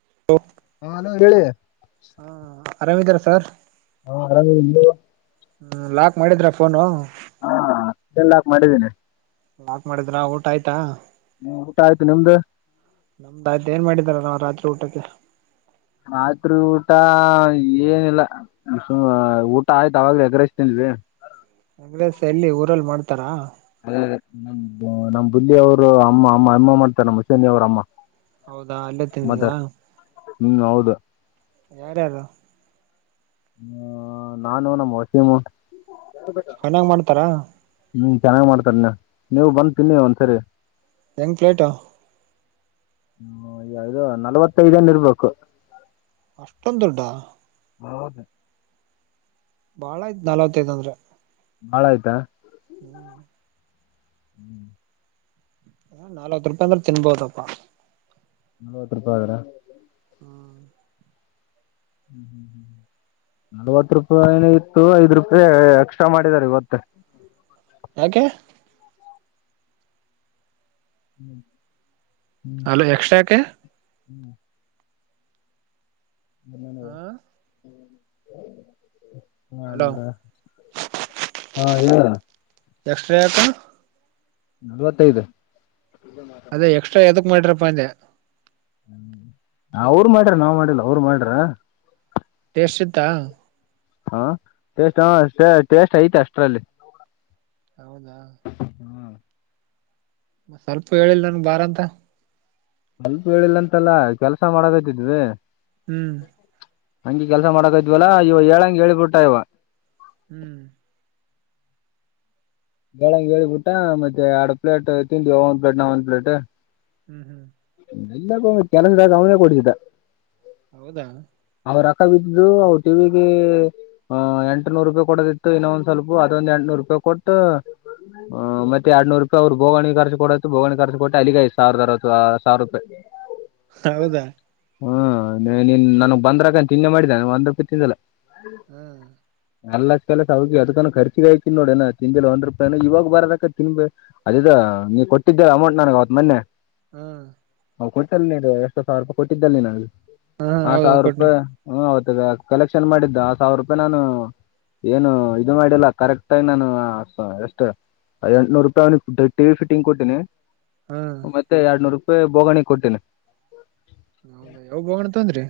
ಹ ಹಾ ಅಲೋ ಹೇಳಿ ಹಾ ಆರಾಮ್ ಇದೀರಾ ಸರ್ ಹಾ ಆರಾಮ್ ಇದೀವಿ ಹೂ ಲಾಕ್ ಮಾಡಿದ್ರ ಫೋನು ಹಾ ಎಲ್ಲಾಕ ಮಾಡಿದ್ದೀನಿ ಲಾಕ್ ಮಾಡಿದ್ರ ಊಟ ಆಯ್ತಾ ಊಟ ಆಯ್ತು ನಿಮ್ದು ನಮ್ದಾಯ್ದ ಏನ್ ಮಾಡಿದಾರ ನಾ ರಾತ್ರಿ ಊಟಕ್ಕೆ ರಾತ್ರಿ ಊಟ ಏನಿಲ್ಲ ಊಟ ಆಯ್ತು ಅವಾಗ ಎಗ್ರಸ್ತೇನ್ ಬೇ ಎಗ್ರಿಸ್ ಎಲ್ಲಿ ಊರಲ್ಲಿ ಮಾಡ್ತಾರಾ ನಮ್ಮ್ ಬುಲ್ಲಿಿಯ ಅವರು ಅಮ್ಮ ಅಮ್ಮ ಅಮ್ಮ ಮಾಡ್ತಾರ ನಮ್ಮಸನಿ ಅವರ ಅಮ್ಮ ಹೌದಾ ಅಲ್ಲೇ ತಿದಿದಾ ಹೂ ಹೌದು ಯಾರ್ಯಾರು ಹೂ ನಾನು ನಮ್ಮ ವಸೀಮು ಚನ್ನಾಗ್ ಮಾಡ್ತಾರ ಹ್ಮ್ ಚೆನ್ನಾಗ್ ಮಾಡ್ತಾರೆನ ನೀವು ಬಂದ ತಿನ್ನಿ ಒಂದ್ಸರಿ ಹೆಂಗ್ ಪ್ಲೇಟಾ ಹೂ ನಲವತ್ತೈದನ್ ಇರ್ಬೇಕು ಅಷ್ಟಂದು ದುಡ್ಡಾ ಹೌದು ಬಾಳ ಆಯ್ತ್ ನಲ್ವತ್ತೈದ್ ಅಂದ್ರೆ ಬಾಳ ಆಯ್ತಾ ಹೂ ಹೂ ನಾಲ್ವತ್ ರೂಪಾಯಿ ಅಂದ್ರೆ ತಿನ್ಬೋದಪ್ಪಾ ನಲ್ವತ್ತು ರೂಪಾಯಿ ಆದ್ರೆ ಹ್ಮ್ ಹೂ ಹೂ ಹೂ ನಲ್ವತ್ ರೂಪಾಯ ಏನ ಇತ್ತು ಐದ್ ರೂಪಾಯಿ ಎಕ್ಸ್ಟ್ರಾ ಮಾಡಿದ್ದಾರೆ ಇವತ್ತು ಯಾಕೆ ಹೂ ಅಲ ಎಕ್ಸ್ಟ್ರಾಕ ಹೂ ಹೂ ಹ ಹಲೋ ಹನ್ಡ ಹಾ ಹೇಳ ಎಕ್ಸ್ಟ್ರಾ ಯಾಕ ನಲ್ವತ್ತೈದು ಅದೇ ಎಕ್ಸ್ಟ್ರಾ ಎದಕ್ ಮಾಡ್ರಪ್ಪ ಅಂದೆ ಹೂ ಅವರು ಮಾಡ್ಯಾರ ನಾವ್ ಮಾಡಿಲ್ಲ ಅವರು ಮಾಡ್ಯಾರ ಟೆಸ್ಟ್ ಐತ ಹಾ ಟಸ್ ಹ ಟೇಸ್ಟ್ ಐತೆ ಅಷ್ಟರಲ್ಲಿ ಹೌದಾ ಮ ಸ್ವಲ್ಪ ಹೇಳಿಲ್ಲ ನನ್ ಬಾರ ಅಂತ ಸ್ವಲ್ಪ ಹೇಳಿಲ್ಲಂತಲ್ಲ ಕೆಲ್ಸ ಮಾಡದತಿದ್ವಿ ಹೂ ಹಂಗಿ ಕೆಲ್ಸ ಮಾಡಕ ಇದ್ವಲ್ಲಾ ಇವ ಏಂಗೆ ಹೇಳೇಳ್ಬಿಟ್ಟ ಇವ ಹಹೂ ಬೆಳಂಗೆ ಹೇಳಿಬಿಟ್ಟ ಮತ್ತೆ ಎರಡು ಪ್ಲೇಟ್ ತಿಿಂದಿವ ಒಂದ್ ಪ್ಲೇಟ್ ನ ಒಂದ್ ಪ್ಲೇಟ್ [inaudible] ಲ್ಲ ಕೆಲಂದಾಗ ಅವನೇ ಕೊಡತಿದ್ದ ಹೌದಾ ಅವ್ರ ರೊಕಾಬಿದ್ದು ಅವ್ರ ಟಿವಿಿಗೆ್ ಎಂಟುನೂರು ರೂಪಾಯಿ ಕೊಡದಿತ್ತು ಇನ್ನೊ ಒಂದ್ ಸ್ವಲ್ಪ ಅದೊಂದಂದು ಎಂಟುನೂರು ರೂಪಾಯಿ ಕೊಟ್ಟ ಹ್ಮ್ ಮತ್ತೆ ಎಡ್ನೂರು ರೂಪಾಯಿ ಅವ್ರು ಬೋಗವಿಖರ್ು ಕೊಡುತ್ತು ಬೋಗವಿಖರ್ಚು ಕೊಟ್ಟ ಅಲ್ಲಿಗೆ ಐದು ಸಾವಿರದ ಅವ ಸಾವರ ರೂಪಾಯಿ ಹೌದಾ ಹ್ಮನ್ ನನ್ಗ್ ಬಂದ್ರಕ ತಿನ್ನೆ ಮಾಡಿದ್ದ ಒಂದ ರುಪ್ಯ ತಿಂದಲ್ಲ ಹ್ಮ್ ಅಲ್ಲ ಕೆಲಸ ಅವಿ ಅದಕ ಖರ್ಚಿಗ ಯತಿನ್ ನೋಡಏ ತಿಿಂದಿಿಲ್ಲ ಒಂದ್ ರೂಪಾಯ ಇವಾಗ ಬರದಕ ತಿನ್ ಅದ ಹ ನೀವು ಕೊಟ್ಟಿದ್ದರ ಅಮೌಂಟ್ ನನಗ್ ಅವತ್ ಮೊನ್ನೆ ಹ್ಮ್ ಹ ಕೊಟ್ಟಲ್ಲಿ ನೀವು ಎಷ್ಟುಾವಿ ರೂಪಾಯಿ ಕೊಟ್ಟಿದ್ದಲ್ಲಿ ನೀನ ಹಾ ಹೌದೌದು ಕೊಡ್ನೆ ಹ್ಮ್ ಹೌತದ ಕಲೆಕ್ಷನ್ ಮಾಡಿದ್ದ ಸಾವಿರ ರೂಪಾಯಿ ನಾನು ಏನು ಇದು ಮಾಡಿಲ್ಲ ಕರೆಕ್ಟ ಆಾಗಿಿ ನಾನು ಎಷ್ಟು ಎಂಟ್ನೂರು ರೂಪಾಯಿ್ ಟಿಗಿಟ ಫೈಟಿಂಗ್ ಕೊಟ್ಟತಿನಿ ಹಾ ಮತ್ತೆ ಎರಡ್ನೂರು ರೂಪಾಯಿ ಬೋಗಣಿ ಕೊಟ್ಟೇಿನ ಹೌದಾ ಯಾವ ಬೋಗಣ ತಂದ್ರಿ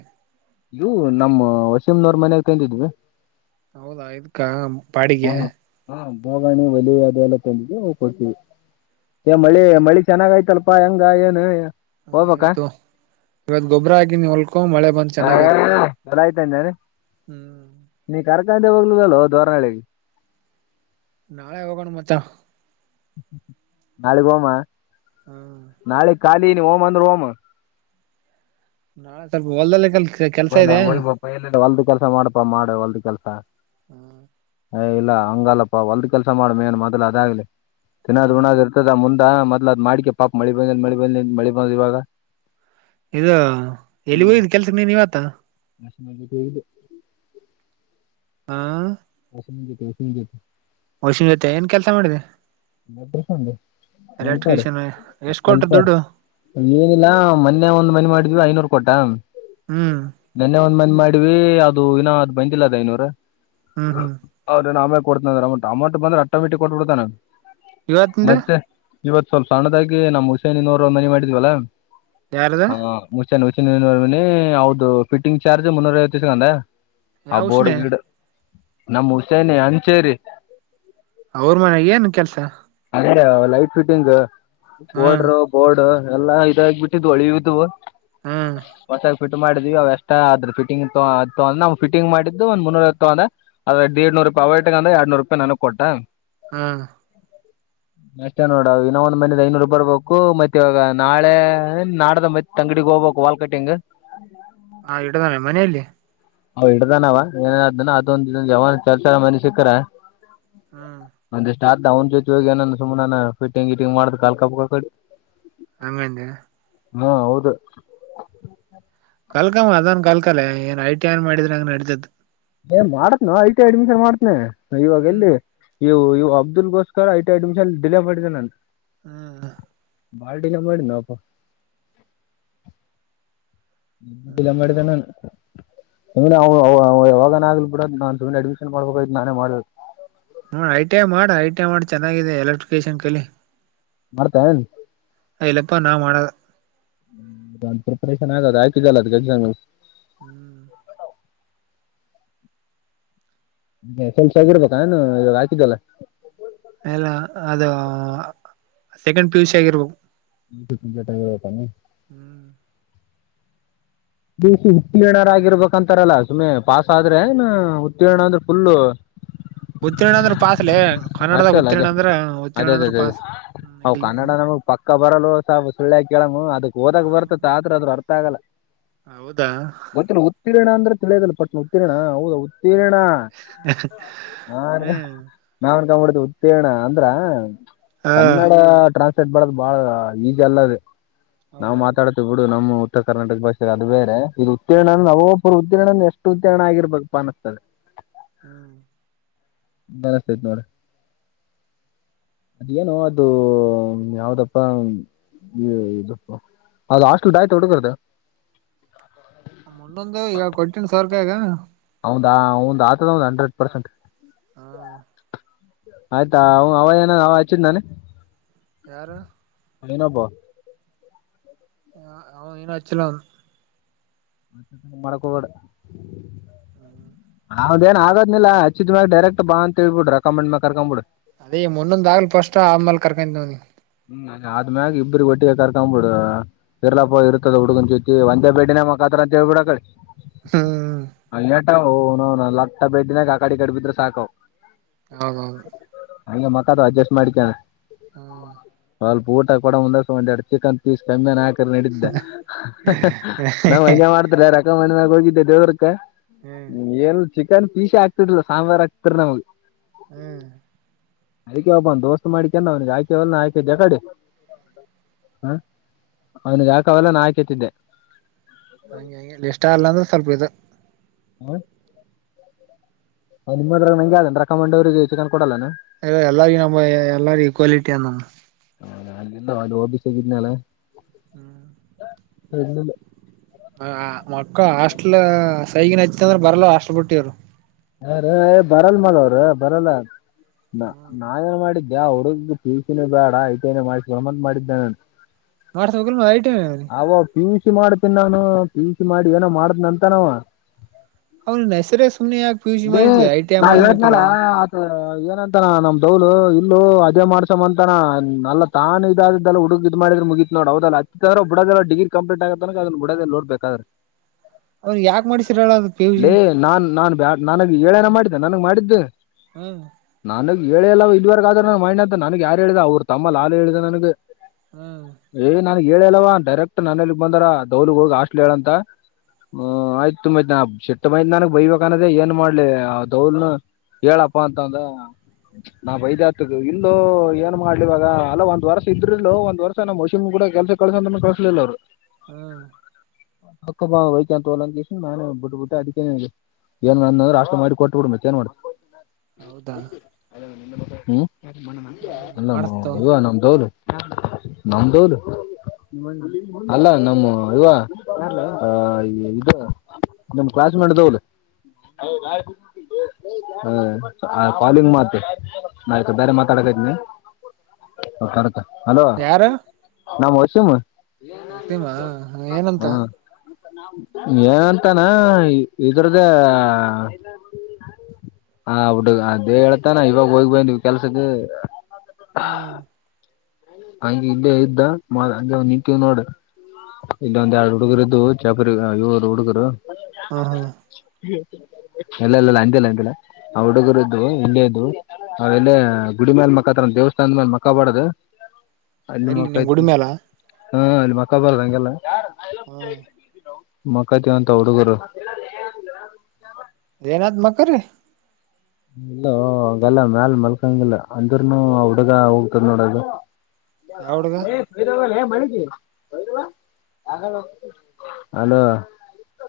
ಇವು ನಮ್ಮ ವಸಿಂನವರ್ ಮನಾಗ ಕಂದಿದ್ವಿ ಹೌದಾ ಇದ್ಕ್ಕ ಬಾಡಿಗೆ ಹೋಗಣಿ ಒಲೆ ಅದೆಲ್ಲ ತಂಬು ಕೊಡ್ತೀವಿ ಮಳೆ ಹೌದಾ ಮಳಿ ಚೆನ್ನಾಗ ಆಯ್ತಲ್ ಪಾ ಹೆಂಗ ಏನ ಹಾ ಇವತ್ತು ಇವತ್ ಗೊಬ್ಬರ ಆಗಿನಿ ಹೊಲ್ಕೋ ಮಳೆ ಬಂದ್ ಚೆನ್ನಾಗೈತ್ ಎಲ್ಲ ಆಯ್ತಾರೀ ಹ್ಮ್ ಜಾರ್ಖಾಂದೆ ಹೋಗ್ಲುದಲ್ವ ದೋರಹಳ್ಳೆಗೆ ನಾಳೆ ಹೋಗಣ ಮಚಾ ನಲಿಗ್ ಹೋಗಮ ಹ ನಾಳೆ ಖಾಲಿ ನೀ ಓಮ್ ಅಂದ್ರೆ ಓಮ ನಾ ಸ್ವಲ್ಪ ಒಳಲ ಯಾಕ ಅಲಾ ಕ ಹಲ್ಲಾ ಹಯ್ಬಪ ಎಲ್ಲಿಿಲ್ಲ ಹೊಲ್ದ ಕೆಲ್ಸ ಮಾಡಪಾ ಮಾಡ ಹೊಲ್ದ ಕೆಲ್ಸ [inaudible] ಯ ಇಲ್ಲ ಹಂಗಲ್ಲಪ್ಪಾ ಹೊಲ್ದ ಕೆಲ್ಸ ಮಾಡ್ಮೇನ್ ಮೊದ್ಲ ಅದಾಗ್ಲಿ ತಿನ್ನದ್ ಗುಣದ್ ಇರ್ತದ ಮುಂದೆ ಮೊ್ಲ ಅದ್ ಮಾಡಿಕಕ ಪಾ ಮಳಿ ಬಂದ ಮಳಿ ಬಂದ ಮಳಿ ಬಂದ್ ಇವಾಗ ಇದ ಎಲ್ಲಿ ಹೋಯ್ದು ಕೆಲ್ಸ ನೀನ್ ಇವತ್ತ ಡೈಲಿ ಹಾ [unintelligible] ವಷಿನ ಜೊತೆ ಏನ್ ಕೆಲ್ಸ ಮಾಡಿದೆಿ ನ ಪ್ರಸಂದು ಹೆಲ್ಪರ್ ಎಲೆಕ್ಟ್ರಿಷಿಯನ್ ಎಷ್ಟ್ ಕೊಟ್ರ ಹೆಲ್ಪರ್ ದುಡ್ಡು ಏನಿಲ್ಲಾ ಮೊನ್ನೆ ಒಂದ್ ಮನೆ ಮಾಡಿದ್ವಿ ಐನೂರು ಕೋಟ ಹ್ಮ್ ಮಾಡವಿ ಅದು ಇನ ಅ ಬಂದಿಲ್ಲ ಅದ ಐ ನೂರ ಹ್ಮ್ ಹ್ಮ್ ಅವ್ರ ಯೆನ್ ಆಮ್ಯಾಲ ಕೊಡ್ತ ಅಮೌಟ್ ಬಂದೆ ಆಟೋಮೇಟಿಕ್ ಕೊಟಬೀಡತಾನ್ ಇವತಿಂದು ಇವತ್ ಸ್ವಲ್ಪ ಸಣ್ಣದಾಗಿ ನಮ್ಮ್ ಹುಷೇನಿನವರು ಒ ಮನೆ ಮಾಡಿದ್ವಲ್ಲಾ ಯಾರದ ಹ ಿನಿ ಹೌದು ಫಿಟಿಂಗ್ ಚಾರ್ಜ್ ಮುನ್ನೂರೈಐ ತಸ್ಕಂದ ಆ ಯಾವ ಬೋಡ್ ಉಷಿನಿ ಗಿಡ ನಮ್ಮ ಹುಸೇನ ಅಂಚೇರಿ ಅವ್ರ ಮನೆ ಏನ್ ಕೆಲ್ಸ ಲೈಟ್ ಫಿಟ್ಟಿಂಗ್ ಹ್ಮ್ ವಓಡರು ಬೋರ್ಡ್ ಎಲ್ಲಾ ಇದಾಗ ಬಿಟ್ಟಿದವು ಹಳಿವಿದವು ಹಾ ಫಿಟ್ ಮಾಡಿದ್ವಿ ಅವ ಎಷ್ಟ ಅ್ರ ಫಿಂಗ್ಂದ್ರ ನಾ ಫಿಂಗ್ ಮಾಡಿದ್ದು ಒಂದ ಮುನ್ನೂರತ್ತುಂದ್ರ ಅ್ರಡ್ನೂ ನಾವಯಟಗ ಅ್ರ ಎರಡುನೂ ರೂಪಾಯಿ ನನು ಕೊಟ್ಟೆ ಹಾ ಅಷ್ಟೇ ನೋಡ ಇನ್ನ ಒಂದ್ ಮನದ ಐನೂರು ಬರ್ಬೇಕು ಮತ್ತತ್ ಇವಾಗ ನಾಳೆ ನಾಡದ ಮತ್ತೆ ತಂಗಡಿಗೆ ಹೋಗಬ ವಾ ಕಟ್ಟಿ್ ಹ ಇಡ ನೆ ಮನೆಯಲ್ಲೇ ಅವ್ ಹಿಡ್ದಾನ ಅವ ಏನೇನಾದ ಅದೊಂದ ಇದ ಯಾವ ಕೆಲಸಲ ಮನೆ ಸಿಕ್ಕರ ಹಾ ಸ ಅವ್ ಜೊತೆ ಹೋಗ ಏನಾನ ಸುಮ ನಾನ ಫಿಂಗ್ ಇಟ್ಟಿಂಗ್ ಮಾಡ್ದ್ ಕಾ ಕಾಪ ಕಡಿ ಹಂಗಂದ ಹ್ಮ ಹೌದು ಕಲ್ಕಮ್ಮ ಅದನ್ ಕಲ್ಕಲ್ಲೇ ಏನ್ ಐ ಟಿ ಏನ್ ಮಾಡಿದ್ರೆ ಹಂಗ ನಡತದ್ ಏ ಮಾಡತ್ನ ಐ ಟಿಐ ಅಡ್ಮಿಷನ್ ಮಾಡ್ತ್ನೆ ಇವಾಗ ಹ್ಮ್ ಎಲ್ಲಿ ನೀ ಅಬ್ದುಲ್ ಗೋಸ್ಕರ ಐ ಎಡ್ಮಮಶನ್ಲ್ಲೇ ಪಡ್ದೆ ನಂತ ಹ್ಮ್ ಬಾಲ್ಟಿನ ಮಾಡಡ ನ ಅಪ್ಪ ನಿ ಹ್ಮ್ ಬಿಲಂಗಡಿಿದ್ದ ನೋಡ್ ನಾನ ಯಾವಾಗನ ಆಗ್ಲಿ ಬಿಡ ನಾನ್ ಸುಮ್ಮ್ನೆ ಅಡ್ಮಿಷನ್ ಮಾಡ್ಬೇಕಯ್ತು ನಾನೇ ಮಾಡ ನೋಡ ಐ ಟಿ ಐ ಮಾಡ ಐ ಟಿ ಐ ಮಾಡಿ ಚೆನ್ನಾಗಿದೆ ಎಲೆಕ್ಟ್ರಿಕೇಶನ್ ಕಲಿ ಮಾಡ್ತೇನ್ ಅಯಲ್ಲಪ್ಪ ನಾ ಮಾಡ ಪ್ರಿಪರೇಷನ್ ಆಗೋ ಹ ಆಾಕಿದ ಜಲ್ಲ ಅದು ಎಕ್ಸಾಮ್ ಹ್ಮ್ ಸ್ವಲ್ಪ ಹಗಿಡ್ಬೇಕ ನಾನು ಇವಾಗ ಹಾಕಿದ್ದಲ್ಲ ಎಲ್ಲ ಅದು ಸೆಕೆಂಡ್ ಪಿಯುಷ್ ಆಗಿರ್ಬೇಕು ಮ ತು ಟೈಗಡೆ ಹತಾನ ಹ್ಮ್ ದಿವಸ ಉತ್ತೀರ್ಣರಾಗಿರ್ಬೇಕಂತಾರಲ್ಲ ಸುಮಮ್ಮನೆ ಪಸ್ ಆದ್ರೆ ಉತ್ತೀರ್ಣ ಅಂದ್ರೆ ಫುಲ್ ಉತ್ತೀರ್ಣ ಅಂದ್ರ ಪಾತ್ಲೆ ಕನ್ನಡದಾಗ ಅಷ್ಟೇ ಅಲ್ಲ ಅದೇ ಉತ್ತೀರ್ಣ ಅದೇ ಅದೇ ಅದೇ ಅದೇ ಹೌ ಕನ್ನಡ ಹ್ಮ ನಮಗೆ ಪಕ್ಕ ಬರಲು ಸಹ ಕೆಳಮು ಅದಕ್ ಹೋದಾಗ ಬರ್ತತ್ತತ್ ಆದ್ರ ಅ್ರ ಅರ್ಥ ಆಗಲ್ಲ ಹೌದಾ ಗೊತ್ತಿಲ್ಲ ಉತ್ತೀರ್ಣ ಅಂದ್ರೆ ತಿಳಿಯೋದಲ್ಲಿ ಪಟ್ ಉತ್ತೀರ್ಣ ಹೌದ ತೀರಣ ಹ ಹ್ಮ್ ಕಡುದು ಉತ್ತೀರ್ಣ ಅಂದ್ರ ಹ ಕನ್ನಡ ಟ್ರಾನ್ಸ್ ೆಟ್ ಬಡದು ಬಾಳ ಈಜಿ ಅಲ್ಲ ಅದೆ ನಾವು ಹೌದೌದು ಮಾತಾಡತಿೇ ಬಿಡು ನಮ್ಮ ಉತ್ತರ ಕರ್ನಾಟಕ ಭಾಷೆ ಅದು ಬೇರೆ ಇದು ಉತ್ತೀರ್ಣ ಹ್ಮ್ ನಾವೊಬ್ಬರು ಉತ್ತೀರ್ಣ ಎಷ್ಟು ಉತ್ತೀರ್ಣ ಆಗಿರ್ಬೇಕು ಪ ಅನಸ್ತದೆ ಹ್ಮ್ ನತು ಮಾರ [inaudible] ಅದೇನು ಅದು ಯಾವ್ದಪ್ಪ ಪ್ಪ ಅದ ಹಾಸ್ಟ್ಲ್ ಡಾಯತ್ ಹುಡುಗರ್ದ [inaudible] ಮೊನ್ನೊಂದು ಈಗ ಕೊಟ್ಟನ್ ಸರ್ಕಾಗ ಹೌದ್ ಆತದ ಒ ಹಂಡ್ರೆಡ್ ಪರ್ಸೆಂಟ್ ಹಾ ಆಯ್ತಾ ಅವ ಅವ ಏನ ಅವ ಹಚ್ಚಿದ್ ನಾನ ಯಾರು [unintelligible] ಹ ಅವನ್ ಏನ ಆಚಲಾ ಹಂಗ ಮಾಡಕ್ ಹೋಗ್ಬೇಡ ಅವದೇನ್ ಆಗದಲ್ಲ ಹಚ್ಚಿದ್ಯಾಗ ಡೈರೆಕ್ಟ್ ಬಾ ಅಂತೇಳ್ಬಿಡು ರಕಮೆಂಡ್ ಮ್ಯಾಗ್ ಕರ್ಕೊಂಬ ಬಿಡು ಅದೇ ಮುನ್ನೊಂದ ಆಗಲಿ ಪಸ್ಟ ಆಮೇಲ್ ಕರ್ಕೊಂತವನಿ ಹ್ಮ ಅ ಆದ್ಮ್ಯಾಗ ಇಬ್ಬಗ್ ಒಟ್ಟಿಗೆ ಕರ್ಕೊಬ ಬಿಡ್ ಇರ್ಲಾಪ್ಪ ಇರ್ತದ ಹುಡ್ಗನ್ ಜೊತಿ ಒಂದೇ ಬೇಡಿನೇ ಮ ದೇಗುಡ ಕಡೆ ಹ್ಮ್ ಹ್ ನ ನ ಲಕ್ಕ ಬೇಡ್ನಾಗ ಆಕಾಡಿ ಕಡಬಿದ್ರೆ ಸಾಕ್ ಹೌದೌದು ಹಂ ಮತ್ತಾಡ ಅಡ್ಜಸ್ಟ್ ಮಾಡಿಕೊ ಹ್ಮ ಬಾಳ ಪೂಊಟ ಕೂಂದಸ್ ಒಂದು ಚಿಕನ್ ಪಿಸ ಕಮ್ಮಿ ಹಾಕ ನಡಿದ್ದ ನಾವ್ ಹಂಗ ಹ್ಮ್ ಮಾಡ್ತ್ರ ರಕಮೆಂಡಮ್ಯಾಗ ಹೋಗಿದ್ದೆ ದೇವ್ರಕ್ಕ ಏನ್ ಚಿಕನ್ ಪೀಸೆ ಹಾಕುತ್ತಿರಲಿಲ್ಲ ಸಾಂಬಾರ್ ಹಾಕ್ತಾರ ನಮಗ್ ಹ್ಮ್ ಅದಕ್ಕೆ ಒಬ್ಬ ಒಂದ ದೋಸ್ತ್ ಮಾಡಿಕಂದ ಅವನಿಗೆ ಆಕೆಲ್ಲಾಕಿ ದ್ದೆ ಕಡೆ ಹ ಅವನಿಗೆ ಹಾಕವೇಲ್ಲ ನಾ ಹಾಕತಿದ್ದೆ ಹಂಗೆಗೆ ಇಷ್ಟ ಅಲ್ಲ ಅಂದ್ರೆ ಸ್ವಲ್ಪ ಇದ [unintelligible] ಹ ನಿಮ್ಮದ್ರಾಗ ನಂಗೆ ಯ ಅ್ರ ರಾಂಡ ಅವ್ರರಿಗೆ ಚಿಕನ್ ಕೊಡಲ್ಲಾನ ಲ್ಲ ಎಲ್ಲಾರಗ ನ ಎಲ್ಲಾರಗ ಈಕ್ವಾಲಿಟಿಯ ಅಂದಮ್ಮ ಹ ಅಲ್ಲಿ ಬಿಸ್ಗಿದ್ದನಲ ಹ್ಮ್ [unintelligible] ಮಕ್ಕಳ ಹಾಸ್ಟೆಲ್ನಲ್ಲಿ ಸೈಗಿನ ಹಚ್ಚಂದ್ರ ಬರ್ಲ್ಲ ಹಾಸ್ಟೆಲ್ನ ಬಿಟ್ಟವರು ಹಾರ ಏ ಬರಲ್ ಮ ಅವ್ರ ಬರಲ್ಲ ನಾವೇನ್ ಮಾಡಿದ್ದ ವ ಹುಡುಗ ಪೀಸಿನೇ ಬೇಡ ಐಟನ ಮಾಡಮ್ಮಂತತ್ ಮಾಡಿದ್ದ ನಾನು ವಾಸಪ್ ಗ ಮಾಡ ಐಟ ಅವಲ್ಲಿ ಅವ ಪಿ ಜಿ ಮಾಡ್ತೀನಿ ನಾನು ಪಿಜಿ ಮಾಡಿ ಏನೋ ಮಾಡತ್ತನ್ ಅಂತನಾವ ಅವ್ನ ಹೆಸರೇ ಸುಮ್ನೆ ಯಾಕೆ ಪಿ ಯು ಸಿ ಎ ಮಾಡಿದ್ಲಿ ಐ ಟಿ ಐ ನಾ ಮಾಡ್ಸ್ಬೇಕಿಲ್ಲ ಹೇಳಿದ್ನಲ್ಲ ಏನಂತಾನ ನಮ್ದವಲು ಇಲ್ಲೂ ಅದೇ ಮಾಡ್ಸಮ್ಮ ಅಂತನ ನಲ್ಲ ತಾನ ಇದಾದ್ದಲ್ಲ ಹುಡುಗ ಇದ್ ಮಾಡ್ರೆ ಮುಗಿತತ್ ನೋಡ್ ಹೌದಲ್ಲತ್ತ ಬುಡೋ ಡಿರಿ ಕಂಪ್ಲಟ್ ಆಗತ್ತನ ಅದನ್ನ ಬುಡದಿಲ್ ನೋಡ್ಬೇಕಾದ್ರೆ ಅವ್ನಿಗೆ ಯಾಕೆ ಮಾಡಿಸಿರಲ್ಲ ಅದು ಪಿ ಯು ಸಿ ಲೇ ನಾನ್ ನಾನ್ ಬ ನನಗೆ ಏನ ಹೇಳರೇ ಮಾಡಿದ್ದೆನ್ ನನಗ್ ಮಾಡಿದ್ದು ಹ್ಮ ಹೇಳೆಲ್ಲ ಇದುವರೆಗೆ ಆದ್ರೆ ನನ್ ಮೈಂಡ್ ಅಂತ ನನ್ಗ್ ಯಾರ ಹೇಳಿದೆ ಅವರು ತಮ್ಮ ಲಾಲ್ ಹೇಳಿದೆ ನನಗ ಹ್ಮ್ ಹೇಳ ಅಲ್ವ ಡೈರೆಕ್ಟ್ ನಾನಲ್ಲಿಗ್ ಬಂದರ ದೌಲಗ್ ಹೋಗಿ ಹಾಸ್ಟೆಲ್ಲಿನ ಹೇಳಂತ ಹ್ಮ್ ಆಯ್ತುಂಬ್ತ್ ಸಿಟ್ಟ ಬಂದಿತ್ತ ನನಗ್ ಬೈಬೇಕ ಅಂತ್ ಏನ್ ಮಾಡ್ಲಿ ದೌವಲ್ನ ಹೇಳಪ್ಪಾ ಅಂತ ಅಂದ ನಾ ಬೈದ್ ಆತಗ ಇಲ್ಲೊ ಏನ್ ಮಾಡ್ಲಿಇವಾಗ ಅಲ್ಲ ಒಂದ್ ವರ್ಷ ಇದ್ರಿಲ್ಲೋ ಒಂದ್ ವರ್ಷ ನಮ್ಮ್ ಮೋಸಿಮ ಕೂಡ ಕೆಲಸ ಕಳಸ ಅಂದ್ರ ಕಳಸಲಿಲ್ಲ ಅವರು ಹ್ಮ ಅಕ್ಕಪ್ಪ ವೈಕಂತ ತೋಲಂಗ ನಾನೇ ಬಿಟ್ಟ ಬಿಟ್ಟು ಅಡಿಕೇನೆ ಇ ಏನ್ ಅಂದಂದ್ರ ಅಷ್ಟ ಮಾಡಿ ಕೊಟ್ಬ ಬಿಡ ಮತ್ತ ಏನ್ ಮಾಡತ ಹೌದಾ ಹ್ಮ್ ಹ ಮಾಡಸ್ತು ಇವ ನಮ್ ದೌಲ್ ನಮ್ ದೌಲ್ ಅಲ್ಲ ನಮ್ಮ ಇವ ಇದು ನಮ ಕ್ಲಾಸ್ ಮೇಟ್ ದೌಲ್ ಹಾ ಕಾಲಿಂಗ್ ಮಾತ್ತ ನಾ ಇಕ್ಕಡಿ ಬೇರೆ ಮಾತಾಡಕತ್ನಿ ಅಲೋ ಯಾರು ನಾಮ ವಸಮ ವಸೀಮಾ ಏನಂತ ಹಾ ಏಂತಾನ ಇದ್ರ್ದ ಹ ಹಡು ಅದೇ ಹೇಳ್ತಾನ ಇವಾಗ ಹೋಗ್ ಬಂದವಿ ಕೆಲ್ಸದ ಹ್ಮ್ ಹ ಇೇ ಇದ್ದ ಅ ನಿಂತವ್ ನೋಡ ಇಲ್ಲೊಂದ ಎರಡು ಹುಡುಗರು ಇದ್ದು ಚಾಪುರಿ ಇವರು ಹುಡುಗರು ಹಾ ಹಾ ಎಲ್ಲ ಎಲ್ಲೆಲ್ಲ ಅಂದಿಲ್ಲ ಅಂದಿಲ್ಲ ಆ್ ಹುಡುಗರು್ದು ಇಲ್ಲೆ ಇದ್ದು ಅವೆಲ್ಲ ಗುಡಿಮ್ಯಾಲ ಮಕ್ಕತ್ರ ದೇವ ಅಂದ ಮೇಲೆ ಮಕ್ಕಾ ಬಡದು ಎಲ್ಲಿ ನಿಮ್ ಗುಡಿಮೆ ಅಲ ಹಾ ಅಲ್ಲಿ ಮಕ್ಕ ಬರದ ಹಂಗೆಲ್ಲ ಹಾ ಮಕ್ಕತಿವಂತ ಹುಡುಗರು ಇನಾತ್ ಮಕೇ ಇಲ್ಲಗಲ್ಲ ಮ್ಯಾಲ ಮಲ್ಕಂಗಿಲ್ಲ ಅಂದ್ರನು ಹುಡುಗ ಹೋಗ್ತದ ನೋಡದು ಯಾವ ಹುಡ್ಗ ಸದ ಅಲೋ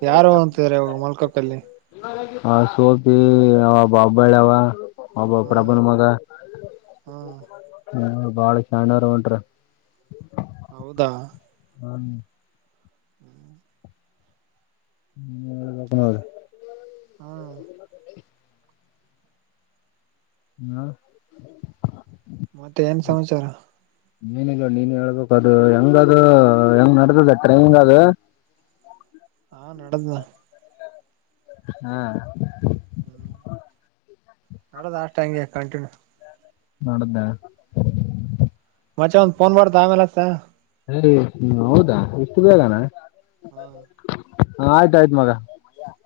ಯಾರು ಅಂತ್ರ ಇಾಗ ಮಲ್ಕಕ್ಕಲ್ಲಿ ಆ ಸೋತಿ ಒಬ್ಬ ಹಬ್ಬಳ್ಳಾವ ಒಬ್ಬಬ ಹ್ಮ್ ಪ್ರಭನ್ ಮಗ ಹ್ಮ್ ಹ್ಮ ಬಾಳ ಶಣಾರ ಉಂಟ್ರ ಹೌದಾ ಹ್ಮ ಹ್ಮ್ ಹೇಳ್ಬೇಕ್ ಸರಿ ನೋಡ್ ಹ್ಮ್ ಹ್ಮ ಮತ್ತೆ ಏನ್ ಸಮಾಚಾರ ನೀನ್ಲ್ಲ ನೀನ್ ಹೇಳ್ಬೇಕ ಅದು ಹೆಂಗದು ಹೆಂಗ್ ನಡ್ದದ ಟ್ರೈನಿಂಗ್ ಅದು ಹಾ ನದ ಹಾ ಹ್ಮ್ ನಡದ ಅಷ್ಟ ಹಂಗೆ ಕಂಟಿನ್ಯೂ ನೋಡ್ದೆ ಮಚೆ ಒಂದ್ ಫೋನ್ ಮಾಡ್ದ ಆಮೇಲೆಸ ನೀ ಹೌದಾ ಇಷ್ಟು ಬೇಗಾನ ಹ್ಮ್ ಹ್ಮ್ ಆಯ್ತಾಯಯ್ತು ಮಗ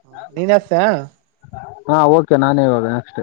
ಹ ನೀನಸೆ ಹಾ ಓಕೆ ನಾನೇ ಇವಾಗ ನೆಕ್ಸ್ಟ್